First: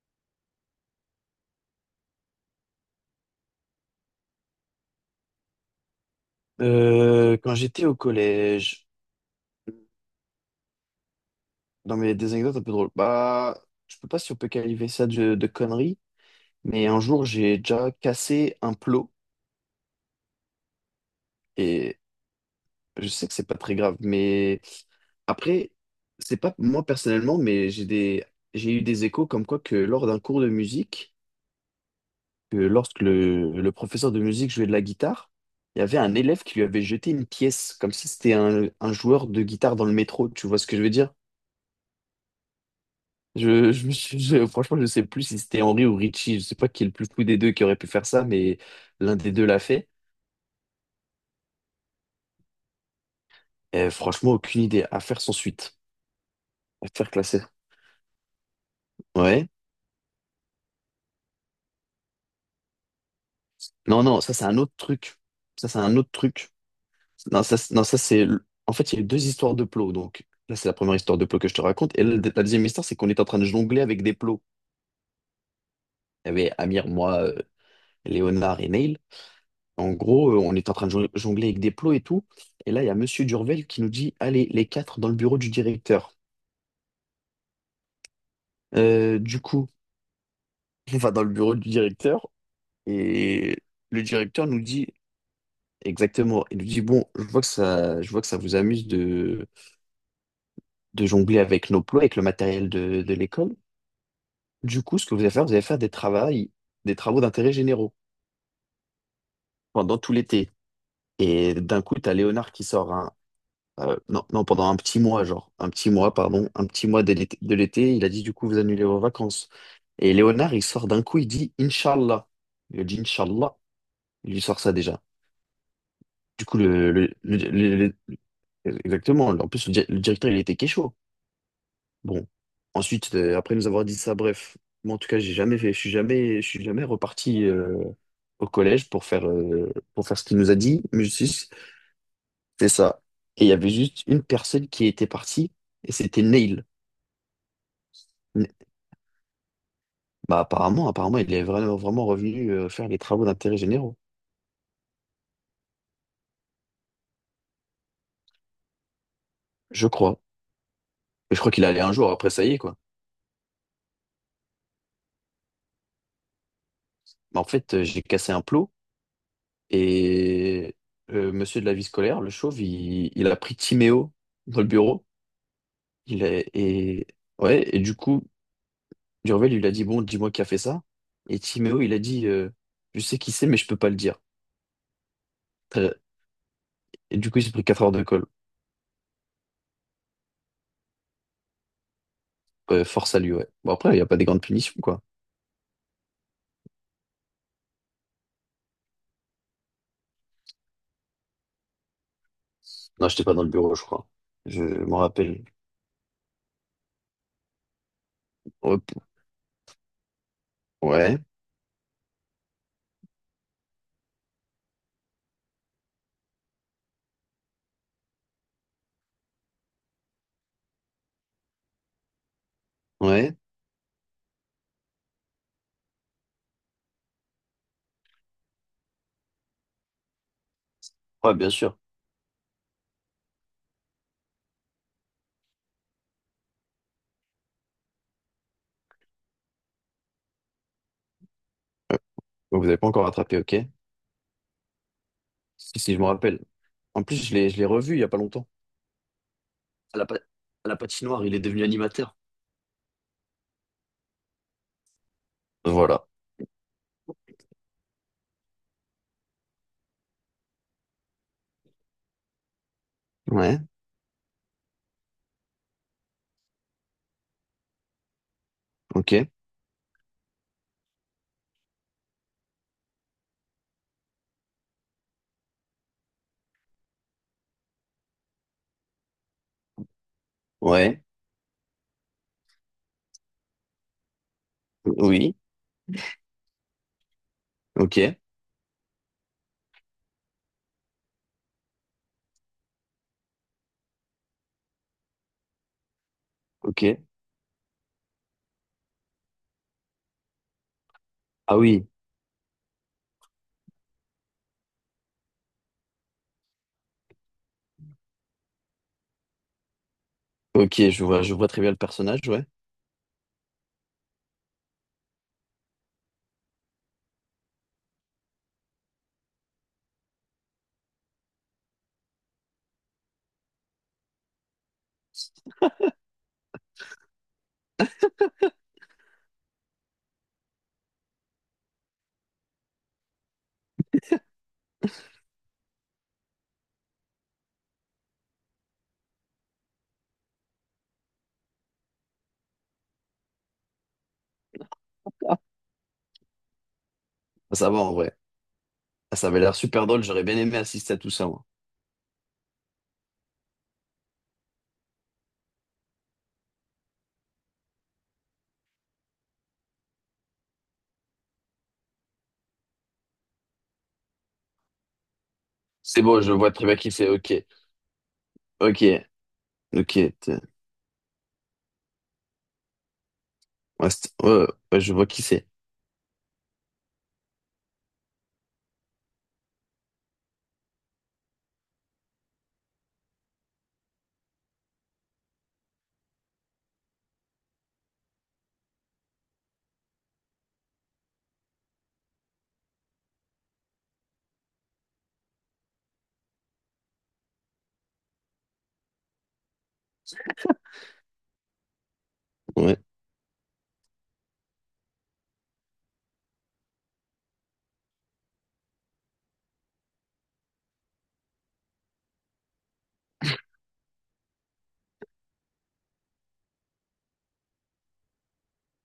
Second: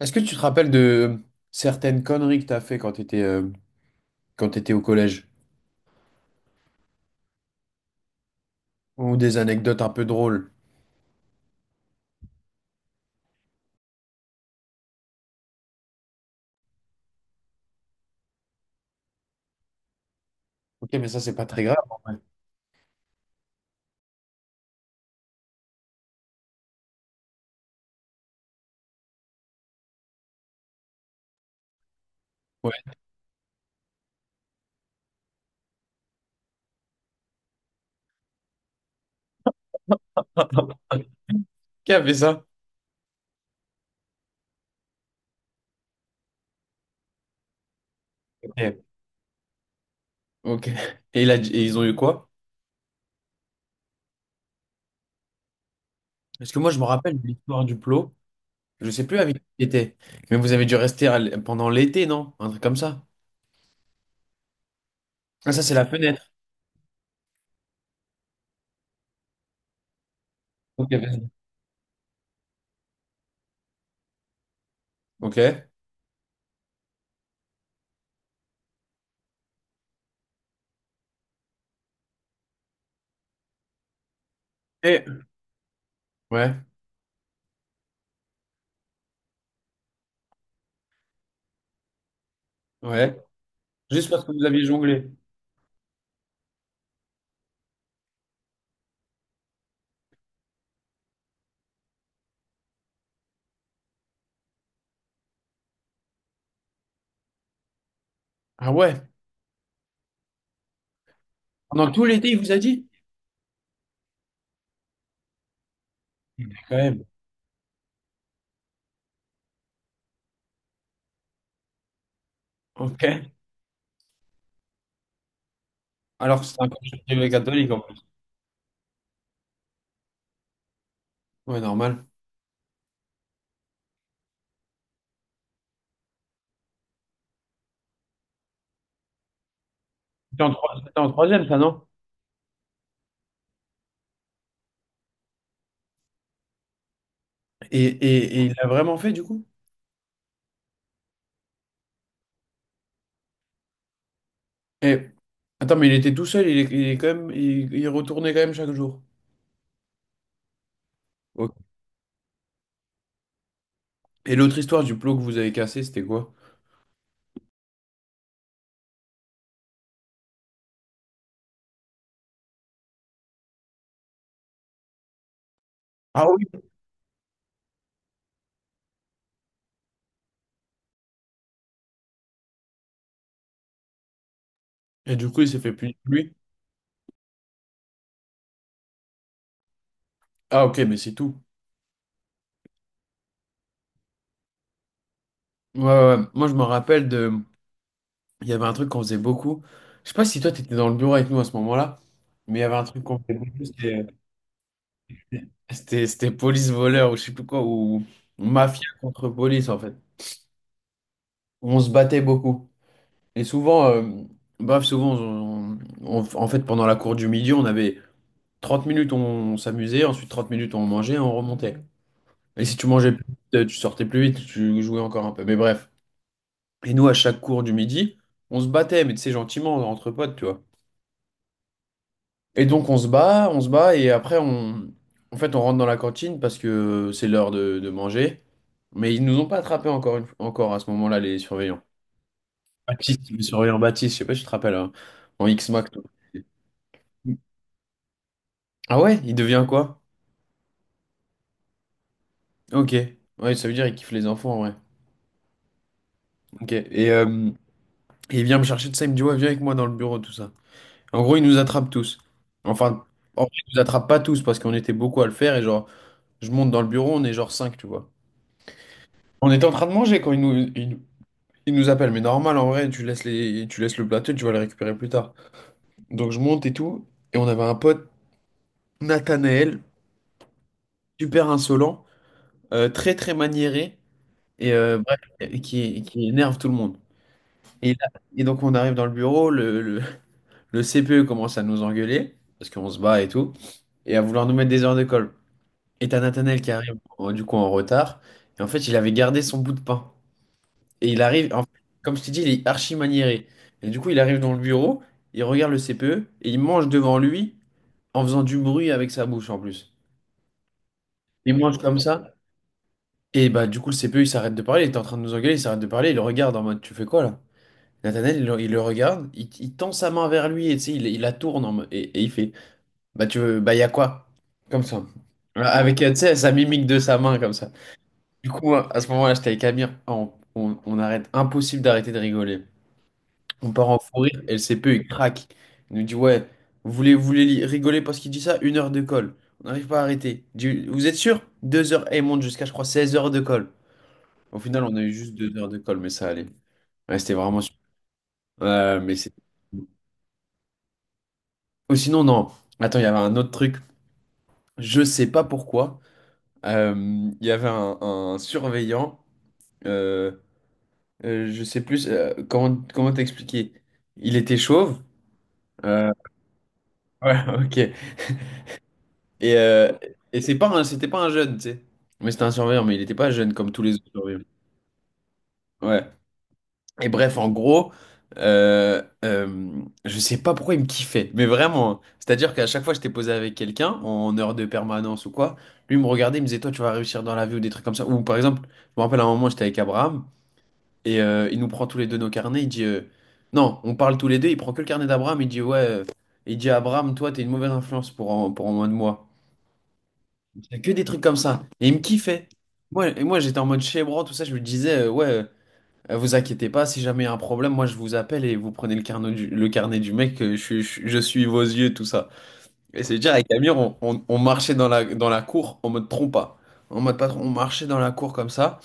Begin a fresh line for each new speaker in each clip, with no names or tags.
Est-ce que tu te rappelles de certaines conneries que t'as fait quand t'étais au collège?
Quand j'étais au collège,
Ou des anecdotes un peu drôles?
dans mes des anecdotes un peu drôles, je peux pas si on peut qualifier ça de conneries, mais un jour j'ai déjà cassé un plot
Ok, mais ça, c'est pas très grave en
et
vrai.
je sais que c'est pas très grave, mais après, c'est pas moi personnellement, mais j'ai eu des échos comme quoi que lors d'un cours de musique, que
Ouais.
lorsque le professeur de musique jouait de la guitare, il y avait un élève qui lui avait jeté une pièce, comme si c'était un joueur de guitare dans le métro, tu vois ce que je veux dire?
Qui a fait ça?
Je, me suis- je- Franchement, je sais plus si c'était Henry ou Richie. Je sais pas qui est le plus fou des deux qui aurait pu faire ça, mais
Ok.
l'un des deux l'a fait.
Ok. Et, et ils ont eu quoi?
Et franchement, aucune idée. À faire sans suite.
Parce que moi, je me
À faire
rappelle de
classer.
l'histoire du plot. Je sais plus avec qui
Ouais.
était. Mais vous avez dû rester pendant l'été, non? Un truc comme ça.
Non, non, ça, c'est un autre truc.
Ah, ça,
Ça,
c'est
c'est
la
un autre
fenêtre.
truc. Non, ça, c'est- non, ça, c'est. Le- En fait, il y a eu deux histoires de plots. Donc, là, c'est la
Ok,
première histoire de
vas-y.
plots que je te raconte. Et là, la deuxième histoire, c'est qu'on était en train de jongler avec des plots.
Ok.
Il y avait Amir, moi, Léonard et Neil. En gros, on était en train de jongler avec des plots et tout. Et là, il y a Monsieur Durvel qui nous dit, allez, les quatre
Et...
dans le bureau du directeur.
Ouais.
Du coup, on va dans le bureau du directeur
Ouais.
et le
Juste parce que vous
directeur nous
aviez
dit
jonglé.
exactement, il nous dit, bon, je vois que ça vous amuse de jongler avec nos plots, avec le matériel de l'école. Du coup, ce que vous allez faire des travaux d'intérêt généraux
Ah ouais?
pendant tout l'été. Et d'un
Pendant
coup,
tout
t'as
l'été, il
Léonard
vous a
qui
dit?
sort un, non, non, pendant un petit mois, genre, un petit mois, pardon, un
Quand
petit mois
même.
de l'été, il a dit, du coup, vous annulez vos vacances. Et Léonard, il sort d'un coup, il dit, Inch'Allah. Il dit,
Ok.
Inch'Allah, il lui sort ça déjà.
Alors
Du
que
coup,
c'est un
le,
collège
le-
privé
le-
catholique, en
le-
plus.
Exactement. En plus, le directeur, il était Kécho.
Ouais, normal.
Bon. Ensuite, après nous avoir dit ça, bref. Moi, en tout cas, j'ai jamais fait, je suis jamais reparti au collège pour faire ce qu'il
C'était en,
nous a
troi-
dit.
c'était
Mais je
en troisième,
suis,
ça, non?
c'est ça. Et il y avait juste une personne qui était partie, et c'était Neil.
Et
Ne-
il l'a vraiment fait du coup?
Bah, apparemment, vraiment revenu faire les travaux d'intérêt généraux.
Et... Attends, mais il était tout seul, il est quand même, il retournait quand même chaque jour.
Je crois. Et je crois
Ok.
qu'il allait un jour, après, ça y est, quoi.
Et l'autre histoire du plot que vous avez cassé, c'était quoi?
Mais en fait, j'ai cassé un plot. Et monsieur de la vie scolaire, le chauve, il a pris Timéo dans le bureau. Il
Ah oui.
est, et, ouais, et du coup, Durvel, il lui a dit, bon, dis-moi qui a fait ça. Et Timéo, il a dit, je sais qui c'est, mais je peux pas le dire.
Et du coup, il s'est fait punir
Très-
lui.
Et du coup, il s'est pris 4 heures de colle.
Ah ok, mais c'est tout.
Force à lui, ouais. Bon, après, il n'y a pas des grandes punitions, quoi.
Ouais, ouais, ouais. Moi, je me rappelle de. Il y avait un truc qu'on faisait beaucoup. Je sais pas si toi, t'étais dans le bureau avec nous à ce moment-là, mais il y avait un truc
Non,
qu'on
j'étais pas
faisait
dans le
beaucoup,
bureau, je
c'était
crois. Je m'en rappelle.
c'était police-voleur ou je sais plus quoi, ou mafia
Hop.
contre police en fait.
Ouais,
On se battait beaucoup. Et souvent, baf, souvent, on- en fait, pendant la cour du midi, on avait 30 minutes, on s'amusait, ensuite 30 minutes, on mangeait, et on remontait. Et si tu mangeais plus
ouais,
vite, tu sortais plus vite, tu jouais encore un peu. Mais bref. Et nous, à chaque cours du midi, on se battait, mais tu sais, gentiment, entre potes, tu vois.
ouais, bien sûr.
Et donc, on se bat, et après, en fait, on rentre dans la cantine parce que c'est l'heure de manger. Mais ils nous ont pas attrapés encore à ce moment-là, les surveillants.
Ouais. Donc, vous n'avez pas encore
Baptiste,
rattrapé,
le
ok?
surveillant Baptiste, je sais pas si tu te rappelles, hein, en
Si,
X-Mac,
si, je
toi.
me rappelle. En plus, je l'ai revu il y a pas longtemps.
Ah ouais, il devient
À
quoi?
la, pa- à la patinoire, il est devenu animateur.
Ok. Ouais, ça veut dire qu'il kiffe les enfants en vrai.
Voilà.
Ok. Et il vient me chercher de ça, il me dit, ouais, viens avec moi dans le bureau, tout ça. En gros, il nous attrape tous. Enfin, en vrai,
Ouais,
il nous attrape pas tous parce qu'on était beaucoup à le faire et genre, je monte dans le bureau, on est genre 5, tu vois.
ok.
On était en train de manger quand il nous appelle, mais normal en vrai, tu laisses le plateau, tu vas le récupérer plus tard. Donc je monte et tout, et on avait un pote, Nathanaël,
Ouais.
super insolent, très très maniéré, bref,
Oui.
et qui énerve tout le monde. Et, là-
Ok.
et donc on arrive dans le bureau, le CPE commence à nous engueuler, parce qu'on se bat et tout, et à vouloir nous mettre des heures de colle. Et t'as Nathanaël qui arrive
Ok.
du coup en retard, et en fait il avait gardé son bout de pain. Et il arrive,
Ah
en fait,
oui.
comme je t'ai dit, il est archi maniéré. Et du coup il arrive dans le bureau, il regarde le CPE, et il mange devant lui en faisant du bruit avec sa bouche en plus.
Ok, je vois
Il
très bien le
mange comme
personnage,
ça,
ouais.
et bah du coup le CPE il s'arrête de parler, il est en train de nous engueuler, il s'arrête de parler, il le regarde en mode tu fais quoi là? Nathanaël, il le regarde, il tend sa main vers lui et tu sais, il la tourne et il fait, bah, tu veux, bah, y a quoi? Comme ça. Voilà, avec, tu sais, sa mimique de sa main, comme ça. Du coup, moi, à ce moment-là, j'étais avec Amir, on arrête, impossible d'arrêter de rigoler. On part en fou rire, et le CPE, il craque. Il nous dit, ouais, vous voulez rigoler parce qu'il dit ça? 1 heure de colle. On n'arrive pas à arrêter. Il dit, vous êtes sûr? 2 heures, et il monte jusqu'à, je crois, 16 heures de colle. Au final, on a eu juste
Ah,
2 heures de colle, mais ça allait. Ouais, c'était vraiment
ça
super.
va en vrai.
Mais
Ah, ça
c'est.
avait l'air super drôle, j'aurais bien aimé assister à tout ça, moi.
Ou sinon, non. Attends, il y avait un autre truc. Je sais pas pourquoi. Euh, Il y avait un surveillant. Euh, je sais plus comment t'expliquer. Il était chauve.
C'est
Euh,
bon, je vois très bien qui c'est, ok.
ouais, ok.
Ok.
Et,
Ok.
euh,
t'es-
et c'était pas un jeune, tu sais. Mais c'était un surveillant, mais il était pas jeune comme tous
Ouais,
les autres surveillants.
ouais, je vois qui c'est.
Ouais. Et bref, en gros, je sais pas pourquoi il me kiffait, mais vraiment, hein. C'est-à-dire qu'à chaque fois que j'étais posé avec quelqu'un, en heure de permanence ou quoi, lui me regardait, il me disait, toi, tu vas réussir dans la vie ou des trucs comme ça. Ou par exemple, je me rappelle à un moment, j'étais avec Abraham, et il nous prend tous les deux nos carnets, il dit, non, on parle tous les deux, il prend que le carnet d'Abraham, il dit, ouais, il dit, Abraham, toi, t'es une mauvaise influence pour en moins de moi. Il disait que des trucs comme ça. Et il me kiffait.
Ouais.
Moi, j'étais en mode chébran, tout ça, je me disais, ouais, vous inquiétez pas, si jamais il y a un problème, moi je vous appelle et vous prenez le carnet du mec, je suis vos yeux, tout ça. Et c'est dire, avec Amir, on marchait dans la cour en mode trompa. En mode patron, on marchait dans la cour comme ça.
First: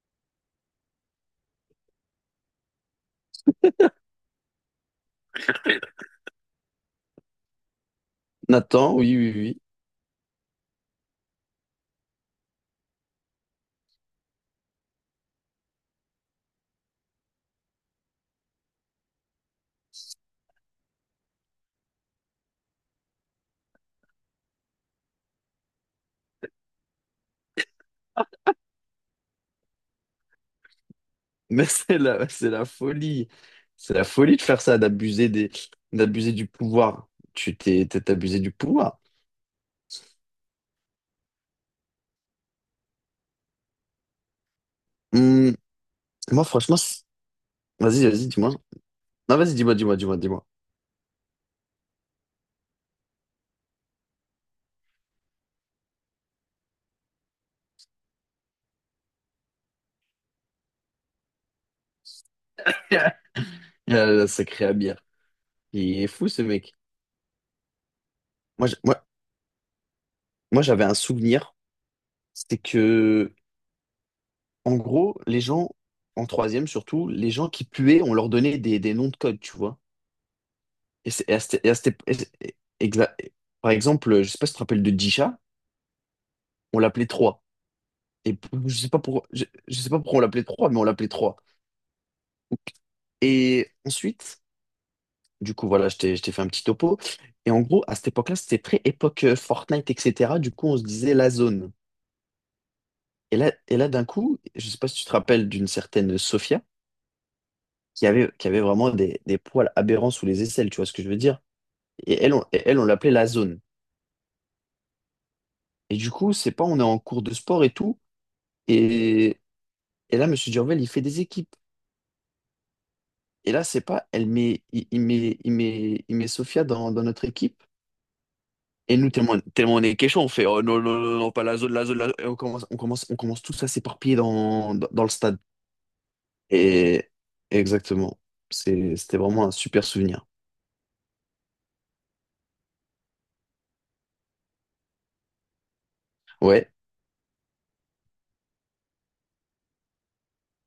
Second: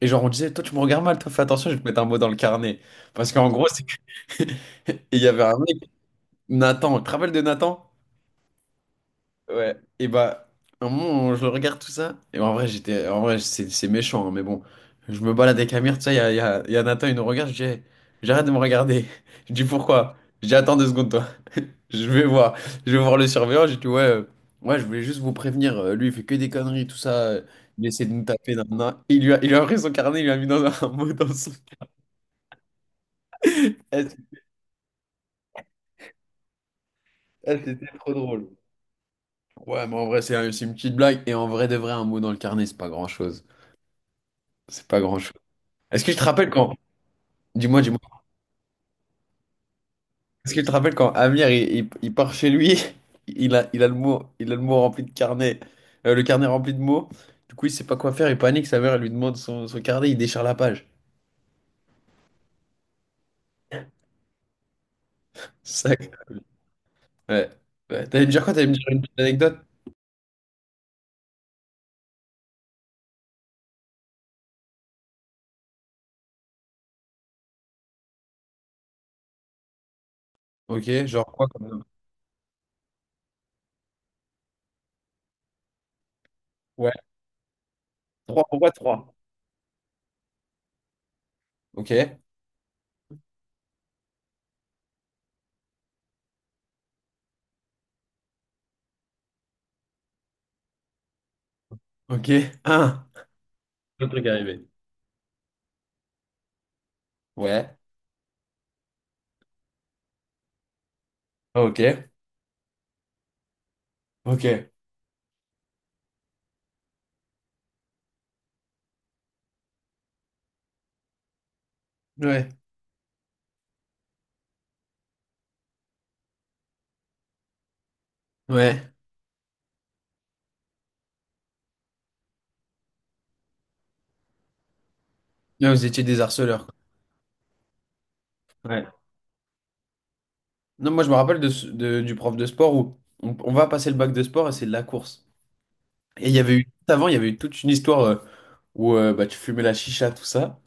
Et genre, on disait, toi tu me regardes mal, toi fais attention, je vais te mettre un mot dans le carnet. Parce qu'en gros, c'est que. Et il y avait un mec, Nathan, tu te rappelles de Nathan?
Nathan, oui, oui, oui.
Ouais, et bah, un moment, je le regarde tout ça, et en vrai, c'est méchant, hein, mais bon, je me balade avec Amir, tout ça, il y a, il y a, il y a Nathan, il nous regarde, je dis, hey, j'arrête de me regarder. Je dis, pourquoi? Je dis, attends 2 secondes, toi, je vais voir, je vais voir le surveillant, j'ai dit, ouais, ouais, je voulais juste vous prévenir, lui, il fait que des conneries, tout ça, il essaie de nous taper, nanana. Il lui a pris son carnet, il lui a mis dans un, un mot dans son.
Mais c'est la folie. C'est la
Elle,
folie de faire ça, d'abuser du pouvoir.
elle, c'était
T'es
trop
abusé
drôle.
du pouvoir.
Ouais, mais en vrai, c'est une petite blague, et en vrai de vrai, un mot dans le carnet, c'est pas grand-chose. C'est pas grand-chose.
Hum,
Est-ce que je te
moi,
rappelle quand,
franchement, c'est-
dis-moi, dis-moi.
Vas-y, vas-y, dis-moi. Non, vas-y, dis-moi, dis-moi, dis-moi, dis-moi.
Est-ce que tu te rappelles quand Amir il part chez lui, il a le mot rempli de carnet, le carnet rempli de mots. Du coup, il sait pas quoi faire, il panique, sa mère elle lui demande son carnet, il déchire la page.
Il y a le sacré Amir. Il est
C'est
fou, ce mec.
Ouais. Ouais. T'allais me dire quoi? T'allais
Moi,
me
j'-
dire une
moi,
petite anecdote?
Moi j'avais un souvenir. C'était que, en gros, les gens, en troisième surtout, les gens qui puaient, on leur donnait des noms de code, tu vois.
Ok,
Et, c'est-
genre
et à
quoi
cette-
comme
et à
nom.
cette- et c'est- et- exa- et- Par exemple, je sais pas si tu te rappelles de Disha, on
Ouais.
l'appelait trois.
Trois, pourquoi trois?
Je sais pas pourquoi on l'appelait 3 mais on l'appelait trois.
Ok.
Et ensuite, du coup, voilà, je t'ai fait un petit topo. Et en gros, à cette époque-là, c'était très époque Fortnite, etc. Du coup, on se disait la zone.
Ok. Un.
Et là d'un
Le truc
coup,
arrivé.
je sais pas si tu te rappelles d'une certaine Sophia
Ouais.
qui avait vraiment des poils aberrants sous les aisselles, tu vois ce que je veux dire?
Ok.
Et elle, on l'appelait la zone.
Ok.
Et du coup, c'est pas, on est en cours de sport et tout. Et, et là, Monsieur Durvel, il fait des équipes.
Ouais.
Et là, c'est pas, elle met, il met Sophia dans notre équipe.
Ouais.
Et nous, tellement on est quechua, on fait oh non, non, non, non, pas la zone, la zone, la zone. Et on commence tous à s'éparpiller dans le stade.
Là, vous étiez des harceleurs, quoi.
Et exactement.
Ouais.
C'était vraiment un super souvenir.
Non, moi je me rappelle du prof de sport où on va passer le bac de sport et c'est de la course. Et il y avait eu,
Ouais,
juste avant, il y avait eu toute une histoire où bah, tu fumais la chicha, tout ça.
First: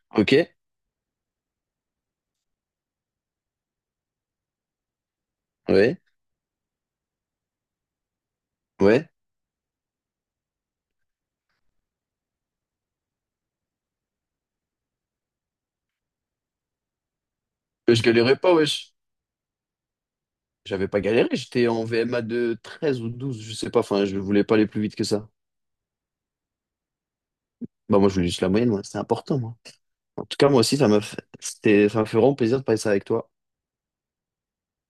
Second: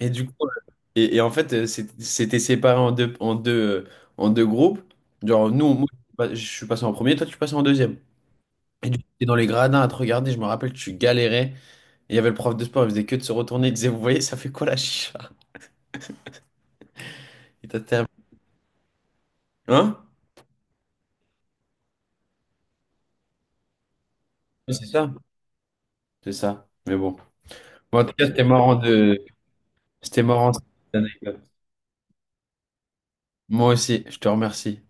Et du coup,
ok,
et en fait, c'était séparé en deux groupes. Genre, nous, moi,
ouais,
je suis passé en premier, toi, tu passes en deuxième. Et du coup,
ouais.
t'es dans les gradins à te regarder, je me rappelle, tu galérais. Et il y avait le prof de sport, il faisait que de se retourner, il disait, vous voyez, ça fait quoi la chicha? Et t'as
Je
terminé.
galérais pas, wesh.
Hein?
J'avais pas galéré, j'étais en VMA de 13 ou 12 je sais pas, enfin, je voulais pas aller
Oui,
plus
c'est
vite que
ça,
ça.
c'est ça. Mais bon. Bon,
Bah,
en
moi,
tout
je
cas,
voulais juste
c'était
la moyenne,
marrant
moi, c'est
de.
important, moi.
C'était
En tout cas,
marrant.
moi aussi, ça m'a fait vraiment plaisir de passer avec toi.
Moi aussi, je te remercie.